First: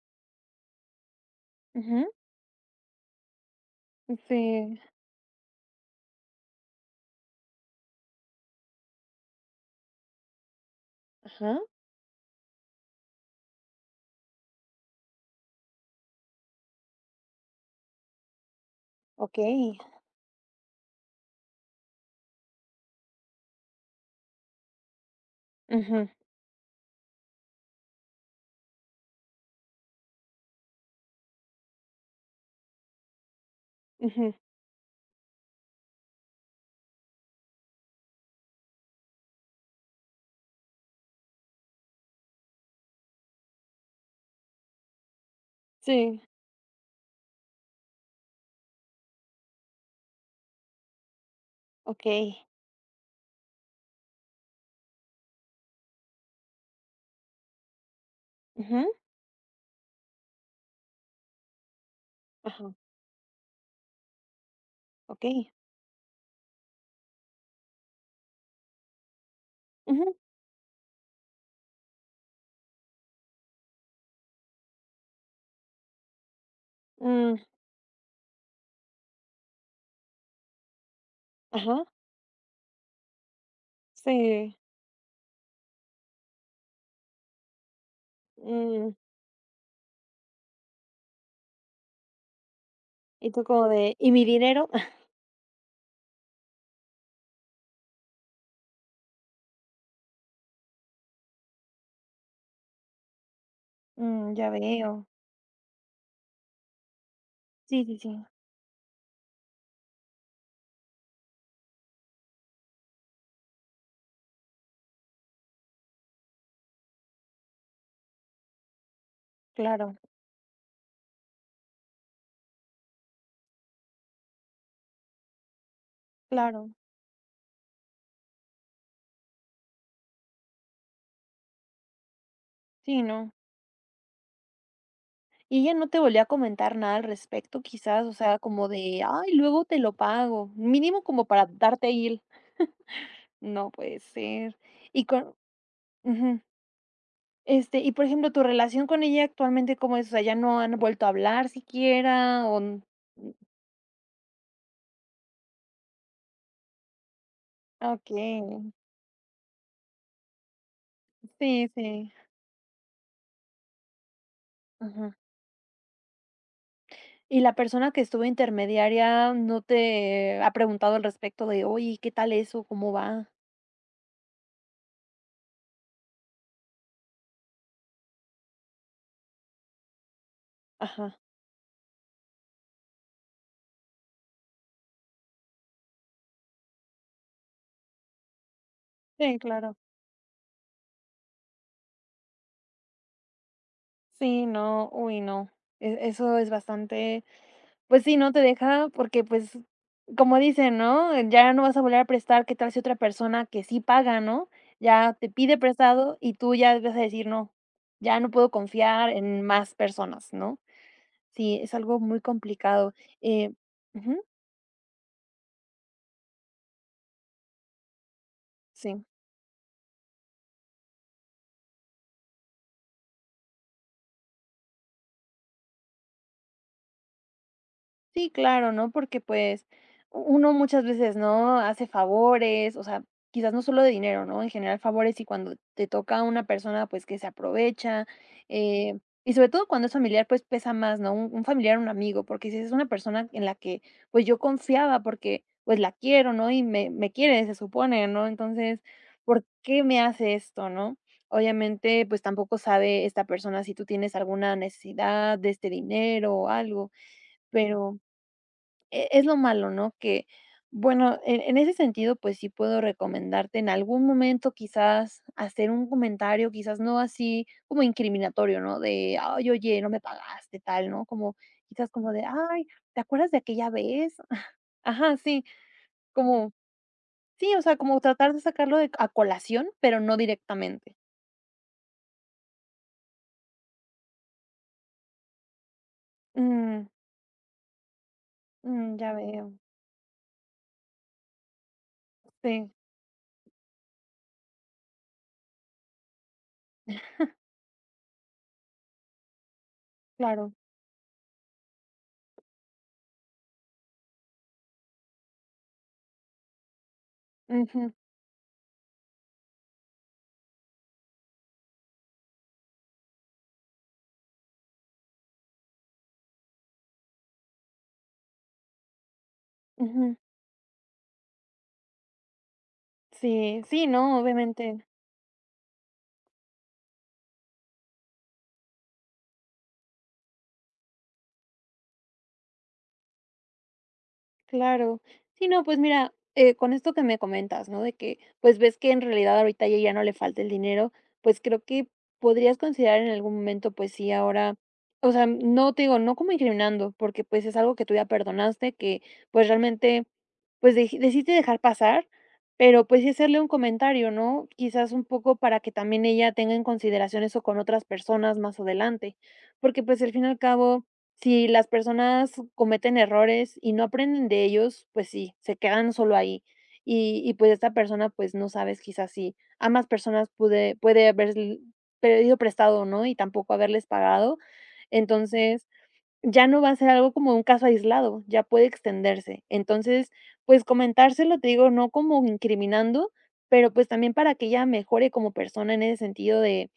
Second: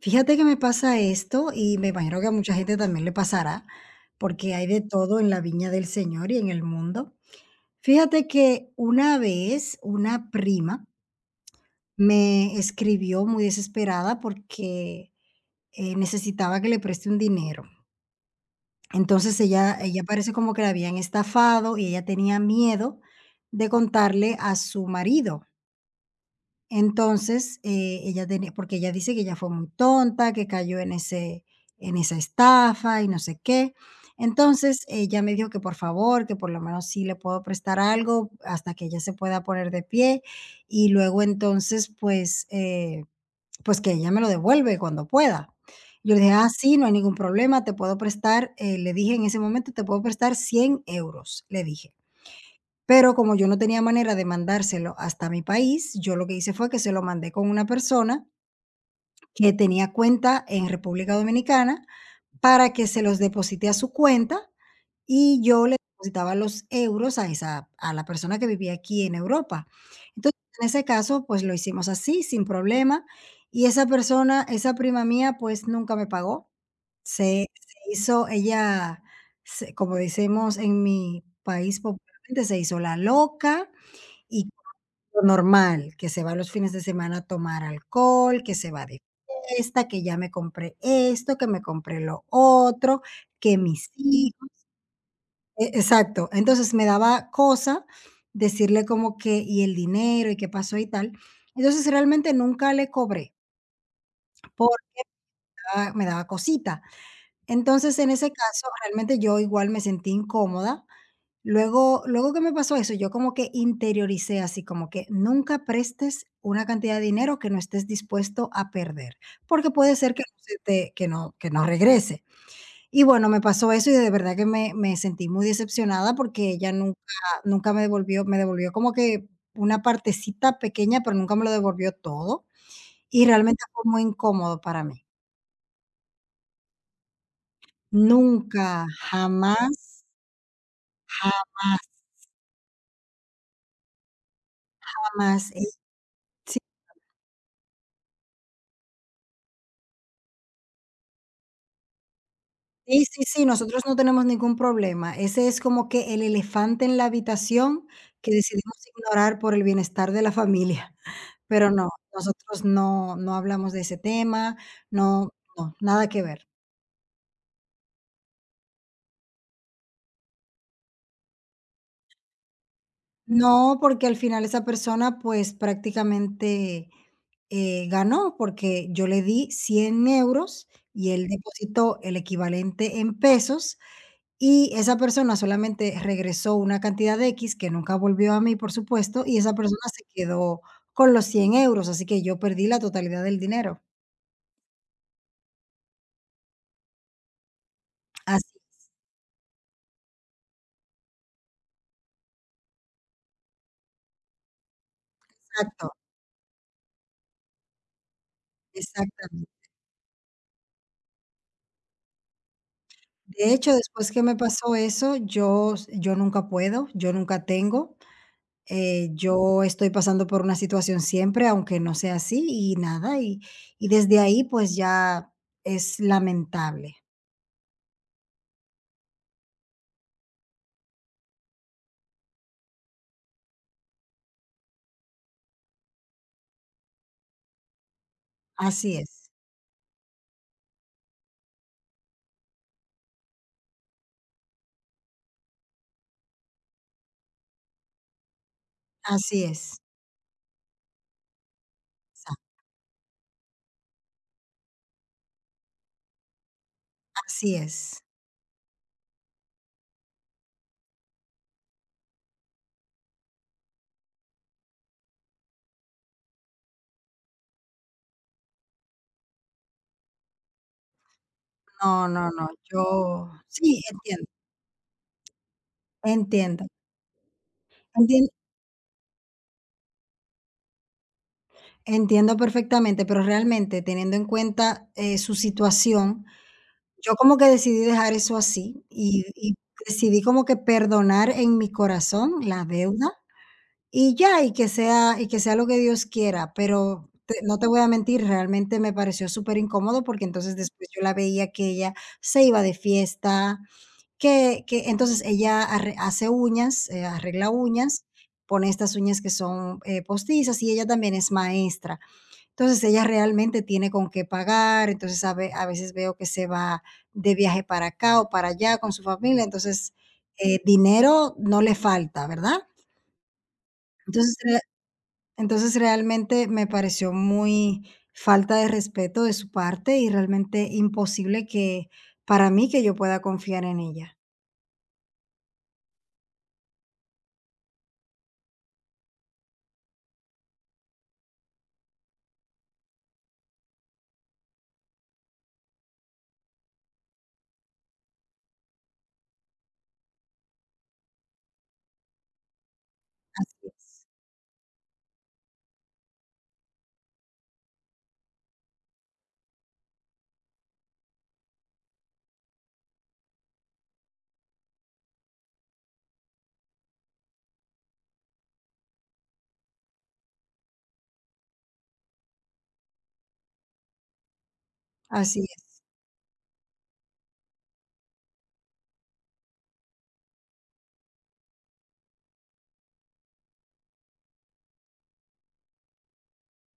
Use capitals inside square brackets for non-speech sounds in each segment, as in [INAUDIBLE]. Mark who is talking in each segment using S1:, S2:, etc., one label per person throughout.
S1: Fíjate que me pasa esto, y me
S2: Ujú,
S1: imagino que a mucha gente también le pasará, porque hay de
S2: sí,
S1: todo en la viña del Señor y en el mundo. Fíjate que una vez una prima
S2: ajá,
S1: me escribió muy desesperada porque, necesitaba que le preste un dinero. Entonces ella
S2: okey.
S1: ella parece como que la habían estafado y ella tenía miedo de contarle a su marido.
S2: Ujú,
S1: Entonces, ella tenía porque ella dice que ella fue muy tonta, que cayó en esa estafa y no sé qué.
S2: ujú,
S1: Entonces, ella me dijo que por favor, que por lo menos sí le puedo prestar algo hasta que ella se pueda poner de pie, y luego entonces, pues, pues que ella me lo devuelve cuando pueda. Yo
S2: sí,
S1: le dije: "Ah, sí, no hay ningún problema, te puedo prestar", le dije en ese momento: "Te puedo prestar 100 euros", le dije.
S2: okey.
S1: Pero como yo no tenía manera de mandárselo hasta mi país, yo lo que hice fue que se lo mandé con una persona
S2: Ujú,
S1: que tenía cuenta en República Dominicana para
S2: ajá,
S1: que se los deposite a su cuenta, y
S2: okey.
S1: yo le depositaba los euros a esa a la persona que vivía aquí en Europa.
S2: Ujú,
S1: Entonces, en ese caso, pues lo hicimos así, sin problema, y esa persona, esa prima mía, pues nunca me pagó.
S2: mm,
S1: Se hizo ella, se, como decimos en mi país
S2: ajá,
S1: popularmente, se hizo la loca, y
S2: sí,
S1: lo normal, que se va los fines de semana a tomar alcohol, que se va
S2: mm,
S1: de fiesta, que ya me compré esto, que me compré lo otro,
S2: y tú
S1: que
S2: como
S1: mis
S2: de: "¿Y mi
S1: hijos,
S2: dinero?". [LAUGHS]
S1: exacto. Entonces, me daba cosa decirle como que: "¿Y el dinero? ¿Y qué pasó?", y tal. Entonces, realmente nunca le cobré,
S2: Mm, ya
S1: por
S2: veo.
S1: me daba cosita.
S2: Sí,
S1: Entonces,
S2: sí,
S1: en
S2: sí,
S1: ese caso, realmente yo igual me sentí incómoda. Luego luego que me pasó eso, yo como que interioricé así como que nunca prestes una cantidad de dinero que no estés dispuesto a perder, porque puede
S2: claro,
S1: ser que no regrese. Y bueno, me pasó eso y de verdad que me sentí muy decepcionada porque ella
S2: claro.
S1: nunca me devolvió como que una partecita pequeña, pero nunca me lo devolvió todo,
S2: Sí,
S1: y
S2: no.
S1: realmente fue muy incómodo para mí.
S2: ¿Y ella no te volvió a comentar nada al respecto quizás? O sea, como
S1: Nunca,
S2: de: "Ay, luego te lo
S1: jamás,
S2: pago", mínimo como para darte ahí el. [LAUGHS] No puede ser. Y con
S1: jamás.
S2: ujú. Y por ejemplo, ¿tu relación con ella actualmente cómo es? O sea, ¿ya no han vuelto a hablar siquiera? O n
S1: Sí, sí, sí, nosotros no tenemos ningún problema. Ese es como que el elefante en la habitación que
S2: okey.
S1: decidimos ignorar por el bienestar de la familia.
S2: Sí,
S1: Pero no,
S2: sí.
S1: nosotros no hablamos de ese tema,
S2: Ajá.
S1: no, no, nada que ver.
S2: ¿Y la persona que estuvo intermediaria no te ha preguntado al respecto de: "Oye, ¿qué tal eso? ¿Cómo va?"
S1: No, porque al final esa persona, pues, prácticamente, ganó, porque yo le di 100 euros y
S2: Ajá.
S1: él depositó el equivalente en pesos. Y esa persona solamente regresó una cantidad de x que nunca volvió a mí, por supuesto, y
S2: Sí,
S1: esa
S2: claro.
S1: persona se quedó con los 100 euros, así que yo perdí la totalidad del dinero.
S2: Sí, no. Uy, no. E eso es bastante. Pues sí, no te
S1: Así,
S2: deja porque, pues, como dicen, ¿no? Ya no vas a volver a prestar, ¿qué tal si otra persona que sí paga, no? Ya te pide
S1: exacto,
S2: prestado y tú ya vas a decir: "No, ya no puedo confiar en
S1: exactamente.
S2: más personas", ¿no? Sí, es algo muy complicado,
S1: De
S2: eh
S1: hecho, después
S2: ujú,
S1: que me pasó eso, yo nunca puedo, yo nunca tengo,
S2: sí.
S1: yo estoy pasando por una situación siempre, aunque no sea así, y nada, y desde ahí, pues, ya es lamentable.
S2: Sí, claro, ¿no? Porque, pues, u- uno muchas veces, ¿no? Hace favores, o sea, quizás no solo de dinero, ¿no? En general favores y cuando te toca a una persona, pues, que se aprovecha,
S1: Así
S2: eh,
S1: es,
S2: y sobre todo cuando es familiar, pues, pesa más, ¿no? Un familiar, un amigo, porque si es una persona en la que, pues, yo confiaba porque, pues, la quiero, ¿no? Y me quiere, se supone, ¿no? Entonces,
S1: así
S2: ¿por
S1: es,
S2: qué me hace esto, ¿no? Obviamente, pues,
S1: sa
S2: tampoco sabe esta persona si tú tienes alguna necesidad de este dinero o algo,
S1: así
S2: pero
S1: es.
S2: e es lo malo, ¿no? Que, bueno, en ese sentido, pues sí puedo recomendarte en algún momento, quizás, hacer un comentario, quizás no así como incriminatorio, ¿no? De: "Ay, oye, no me pagaste", tal, ¿no? Como quizás
S1: No,
S2: como de:
S1: no, no,
S2: "Ay, ¿te
S1: yo
S2: acuerdas de aquella
S1: sí,
S2: vez?"
S1: entiendo,
S2: [LAUGHS] Ajá, sí, como
S1: entiendo,
S2: sí, o sea, como
S1: entien
S2: tratar de sacarlo de a colación, pero no directamente.
S1: entiendo perfectamente, pero realmente teniendo en cuenta, su situación,
S2: Mm,
S1: yo como que decidí dejar eso así
S2: mm, ya
S1: y
S2: veo.
S1: y decidí como que perdonar en mi corazón la
S2: Sí,
S1: deuda y ya, y que sea lo que Dios quiera, pero te no te voy a mentir, realmente me pareció súper incómodo porque
S2: claro.
S1: entonces después yo la veía que ella se iba de fiesta. Que entonces ella arre hace uñas, arregla
S2: Ujú,
S1: uñas, pone estas uñas que son, postizas, y ella también es maestra. Entonces, ella realmente tiene con qué pagar, entonces, a veces veo que se va de viaje para acá o para allá con su familia, entonces,
S2: ujú.
S1: dinero no le falta, ¿verdad?
S2: Sí, sí, no,
S1: Entonces, re
S2: obviamente.
S1: entonces, realmente me pareció muy falta de respeto de su parte y realmente imposible que para mí que yo pueda confiar en ella.
S2: Claro. Sí, no, pues mira, con esto que me comentas, ¿no? De que, pues ves que en realidad ahorita a ella ya no le falta el dinero, pues creo que podrías considerar en algún momento, pues sí, ahora, o sea, no te digo, no como incriminando, porque pues es algo que tú ya perdonaste, que pues realmente, pues dej- decidiste dejar pasar, pero pues sí hacerle un
S1: Así es,
S2: comentario, ¿no? Quizás un poco para que también ella tenga en consideración eso con otras personas más adelante, porque pues al fin y al cabo si las personas cometen errores y no aprenden de ellos, pues sí, se quedan solo ahí. Pues, esta persona, pues, no sabes quizás si ambas personas pude puede haber pedido prestado, ¿no? Y tampoco haberles pagado.
S1: así
S2: Entonces,
S1: es.
S2: ya no va a ser algo como un caso aislado, ya puede extenderse. Entonces, pues, comentárselo, te digo, no como incriminando, pero, pues, también para que ella mejore como persona en ese sentido de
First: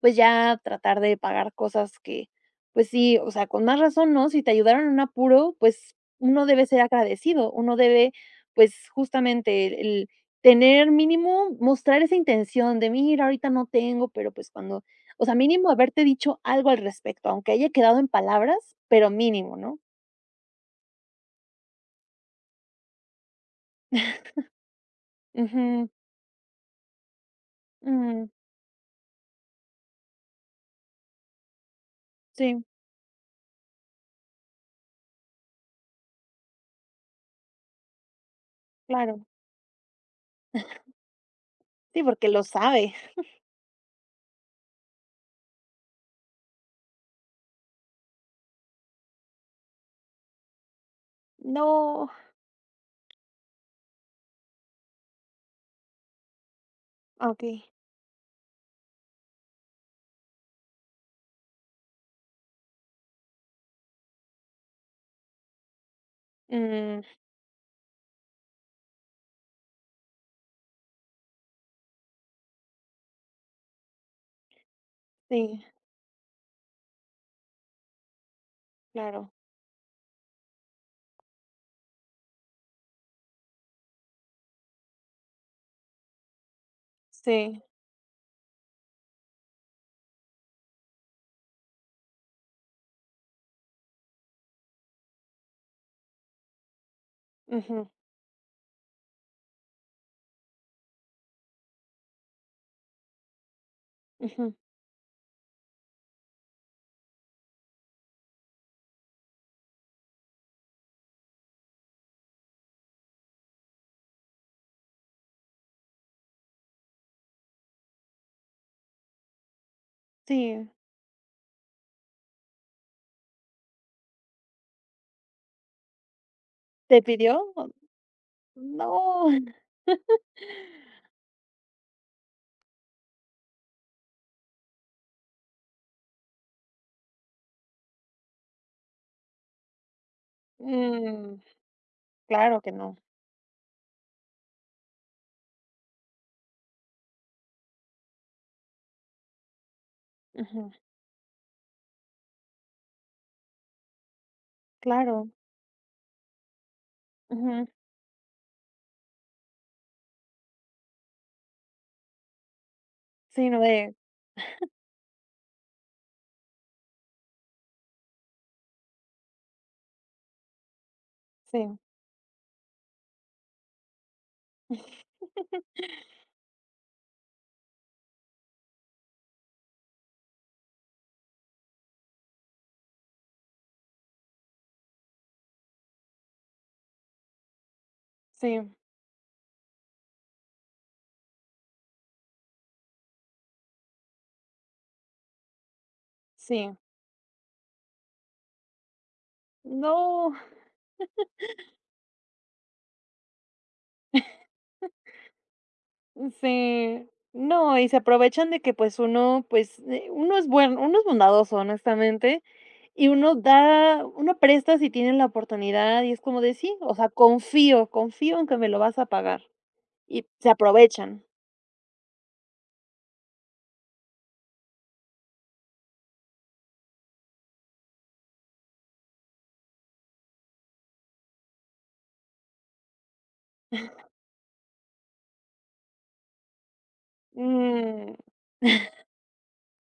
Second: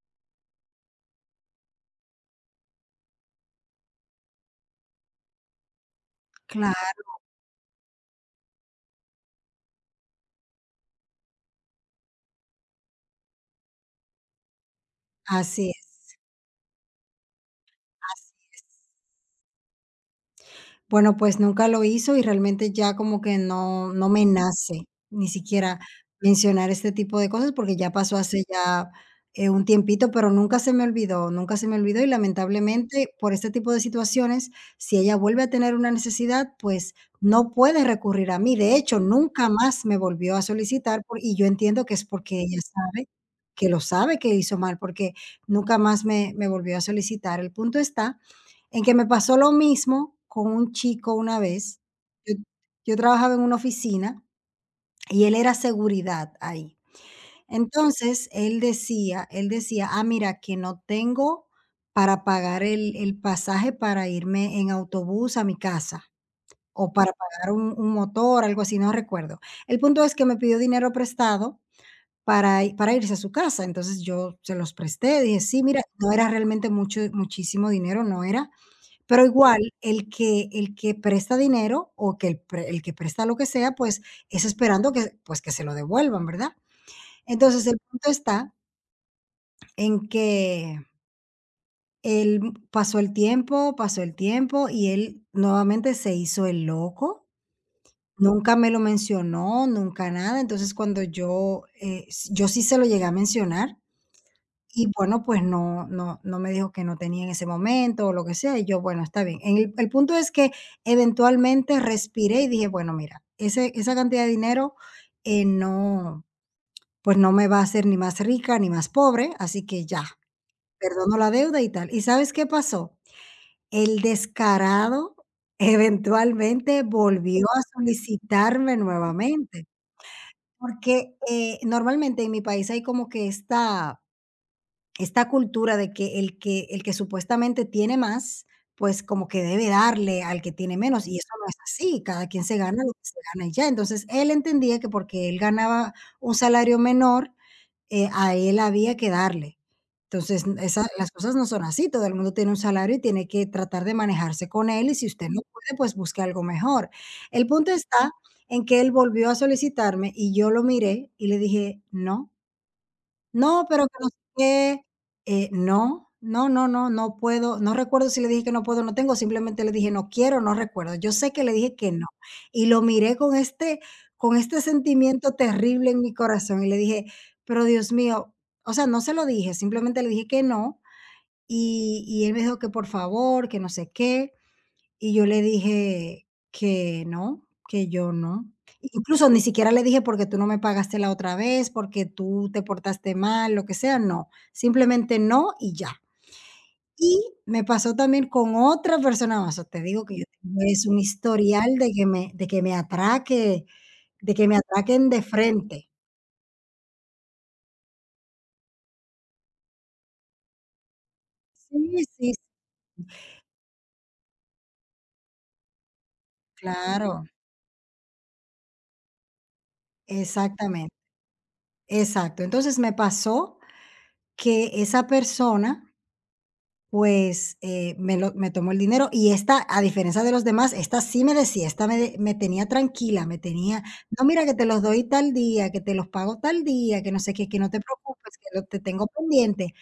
S2: pues, ya tratar de pagar cosas que, pues sí, o sea, con más razón, ¿no? Si te ayudaron en un apuro, pues, uno debe ser
S1: Claro,
S2: agradecido, uno debe, pues, justamente el tener mínimo, mostrar esa intención de: "Mira, ahorita no tengo, pero, pues, cuando", o sea,
S1: así
S2: mínimo haberte
S1: es,
S2: dicho algo al respecto, aunque haya quedado en
S1: así es.
S2: palabras, pero mínimo, ¿no?
S1: Bueno, pues nunca lo hizo y realmente ya como que no me nace ni siquiera
S2: Ujú,
S1: mencionar este tipo de cosas, porque ya pasó
S2: mm,
S1: hace ya, un tiempito, pero nunca se me olvidó, nunca se me olvidó, y
S2: sí,
S1: lamentablemente por este tipo de situaciones, si ella vuelve a tener una necesidad, pues no puede recurrir a mí. De hecho,
S2: claro.
S1: nunca más me volvió a solicitar por y yo entiendo que
S2: Sí,
S1: es
S2: porque
S1: porque
S2: lo
S1: ella
S2: sabe.
S1: sabe que lo sabe, que hizo mal, porque nunca más me volvió a solicitar. El punto está en que me pasó lo mismo con un chico una vez.
S2: No,
S1: Yo yo trabajaba en una oficina y él era seguridad ahí.
S2: ah, okey.
S1: Entonces, él decía: "Ah, mira, que no tengo para pagar el pasaje para irme en autobús a mi casa, o
S2: Mm,
S1: para pagar un motor", algo así, no recuerdo. El punto es que me pidió dinero prestado para irse a su casa. Entonces, yo se los presté, dije: "Sí,
S2: sí,
S1: mira", no era realmente mucho muchísimo dinero, no era, pero
S2: claro.
S1: igual, el que presta dinero, o que el pre el que presta lo que sea, pues, es esperando que, pues, que se lo devuelvan, ¿verdad?
S2: Sí,
S1: Entonces, el punto está en que él pasó el tiempo y él nuevamente se hizo el loco.
S2: ujú,
S1: Nunca me lo mencionó, nunca nada. Entonces, cuando yo, s yo sí se lo llegué a mencionar.
S2: ujú.
S1: Y bueno, pues no me dijo que no tenía en ese momento o lo que sea, y yo, bueno, está bien. En el punto es que eventualmente respiré y dije: "Bueno, mira, ese esa cantidad de dinero, no, pues no me va a hacer ni más rica ni más pobre, así que ya,
S2: Sí,
S1: perdono la deuda y tal". ¿Y sabes qué pasó? El descarado [LAUGHS] eventualmente
S2: ¿te pidió?
S1: volvió a solicitarme
S2: No.
S1: nuevamente,
S2: [LAUGHS]
S1: porque, normalmente en mi país hay como que esta cultura de que el que supuestamente tiene más, pues, como que debe darle al que tiene menos, y eso
S2: Mm,
S1: no es así, cada quien se
S2: claro que
S1: gana lo
S2: no.
S1: que se gana y ya. Entonces, él entendía que porque él ganaba un salario menor, a él había que darle. Entonces, n-
S2: Ujú,
S1: esa las cosas no son así, todo el mundo tiene un salario y tiene que tratar de manejarse con él, y si usted
S2: claro.
S1: no puede, pues, busque algo mejor. El
S2: Ujú.
S1: punto está en que él volvió a solicitarme y yo lo miré y le dije: "No".
S2: Sí, no
S1: No, pero que
S2: de
S1: no sé qué. No, no, no, no, no puedo. No recuerdo si le dije que no puedo, no tengo, simplemente le dije: "No quiero, no recuerdo". Yo sé que le dije
S2: sí,
S1: que no, y lo miré con este
S2: [LAUGHS]
S1: sentimiento terrible en mi corazón, y le dije: "Pero Dios mío", o sea, no se lo dije, simplemente le dije que no, y él me dijo que por favor, que no sé qué. Y yo le dije que no, que yo no.
S2: sí,
S1: Incluso ni siquiera le dije porque tú no me pagaste la otra vez, porque tú te portaste mal, lo que sea, no. Simplemente no y ya.
S2: sí.
S1: Y me pasó también con otra persona más. O te digo que yo
S2: No,
S1: tengo es un historial de que me atraque, de que me atraquen de frente.
S2: sí, no, y se aprovechan de que, pues, uno es buen uno es bondadoso,
S1: Sí, sí,
S2: honestamente, y uno da uno presta si tiene la oportunidad, y es como de sí, o sea,
S1: claro,
S2: confío, confío en que me lo vas a pagar, y se
S1: exactamente,
S2: aprovechan.
S1: exacto. Entonces me pasó que esa persona, pues, me tomó el dinero, y esta, a diferencia de los demás, esta sí me decía, esta me tenía tranquila, me tenía: "No, mira, que te los doy tal día, que te los pago tal día, que no sé qué, que no te
S2: Mm,
S1: preocupes, que lo te tengo pendiente".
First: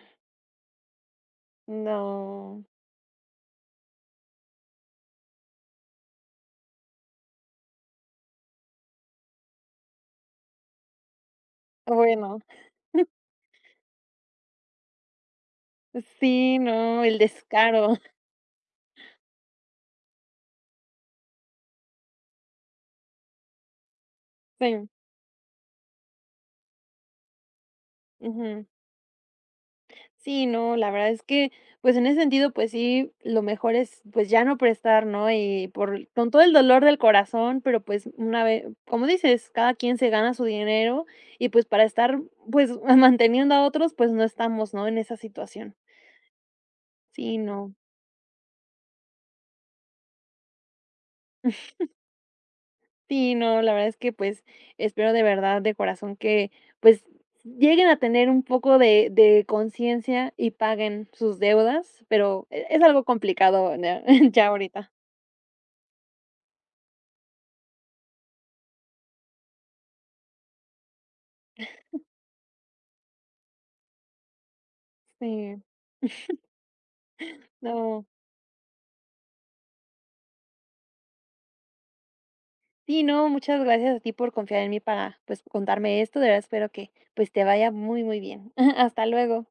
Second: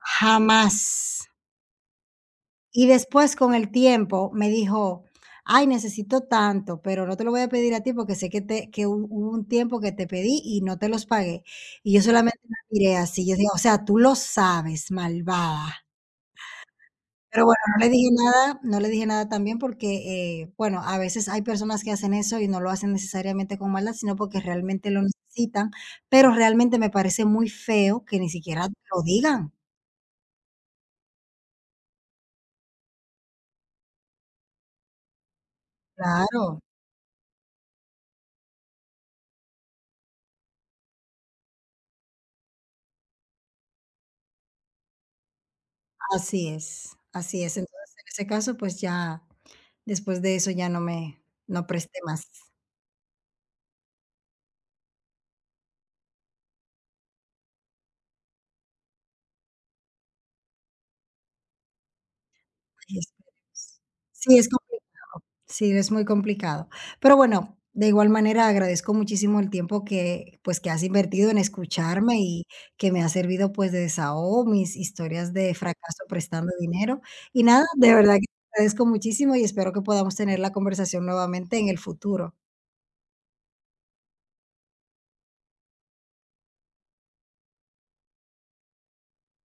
S1: Jamás.
S2: no,
S1: Y después, con el tiempo, me dijo: "Ay, necesito tanto, pero no te lo voy a pedir a ti porque sé que te que hu hubo un tiempo que te pedí y no te los pagué". Y yo solamente
S2: bueno.
S1: la miré así, yo dije: "O sea, tú lo sabes, malvada".
S2: Sí, no, el
S1: Pero bueno, no le
S2: descaro.
S1: dije
S2: [LAUGHS]
S1: nada, no le dije nada también porque, bueno, a veces hay personas que hacen eso y no lo hacen necesariamente con maldad, sino porque
S2: Sí,
S1: realmente lo necesitan, pero realmente me parece muy feo que ni
S2: ujú.
S1: siquiera lo digan.
S2: Sí, no, la verdad es que, pues, en ese sentido, pues sí, lo mejor es, pues, ya no prestar, ¿no? Y por con todo el
S1: Claro,
S2: dolor del corazón, pero, pues, una vez, como dices, cada quien se gana su dinero y, pues, para estar, pues, [LAUGHS] manteniendo a otros, pues, no estamos, ¿no? En esa situación.
S1: así es,
S2: Sí,
S1: así es.
S2: no.
S1: Entonces, en ese caso, pues ya después de eso ya no presté más.
S2: Sí, no, la verdad es que, pues, espero de verdad, de corazón que, pues, lleguen a tener un poco de conciencia y paguen sus deudas, pero e es
S1: Ay,
S2: algo complicado
S1: esperemos.
S2: ya [LAUGHS]
S1: Sí,
S2: ya
S1: es complicado.
S2: ahorita.
S1: Sí, es muy complicado. Pero bueno, de igual manera agradezco muchísimo el tiempo que, pues, que has invertido en escucharme, y que me ha servido, pues, de desahogo, mis historias de
S2: Sí,
S1: fracaso prestando dinero. Y nada, de
S2: no.
S1: verdad que te agradezco muchísimo y espero que podamos tener la conversación nuevamente en el futuro.
S2: Sí, no, muchas gracias a ti por confiar en mí para, pues, contarme esto, de verdad espero que, pues, te vaya muy, muy bien. [LAUGHS] Hasta luego.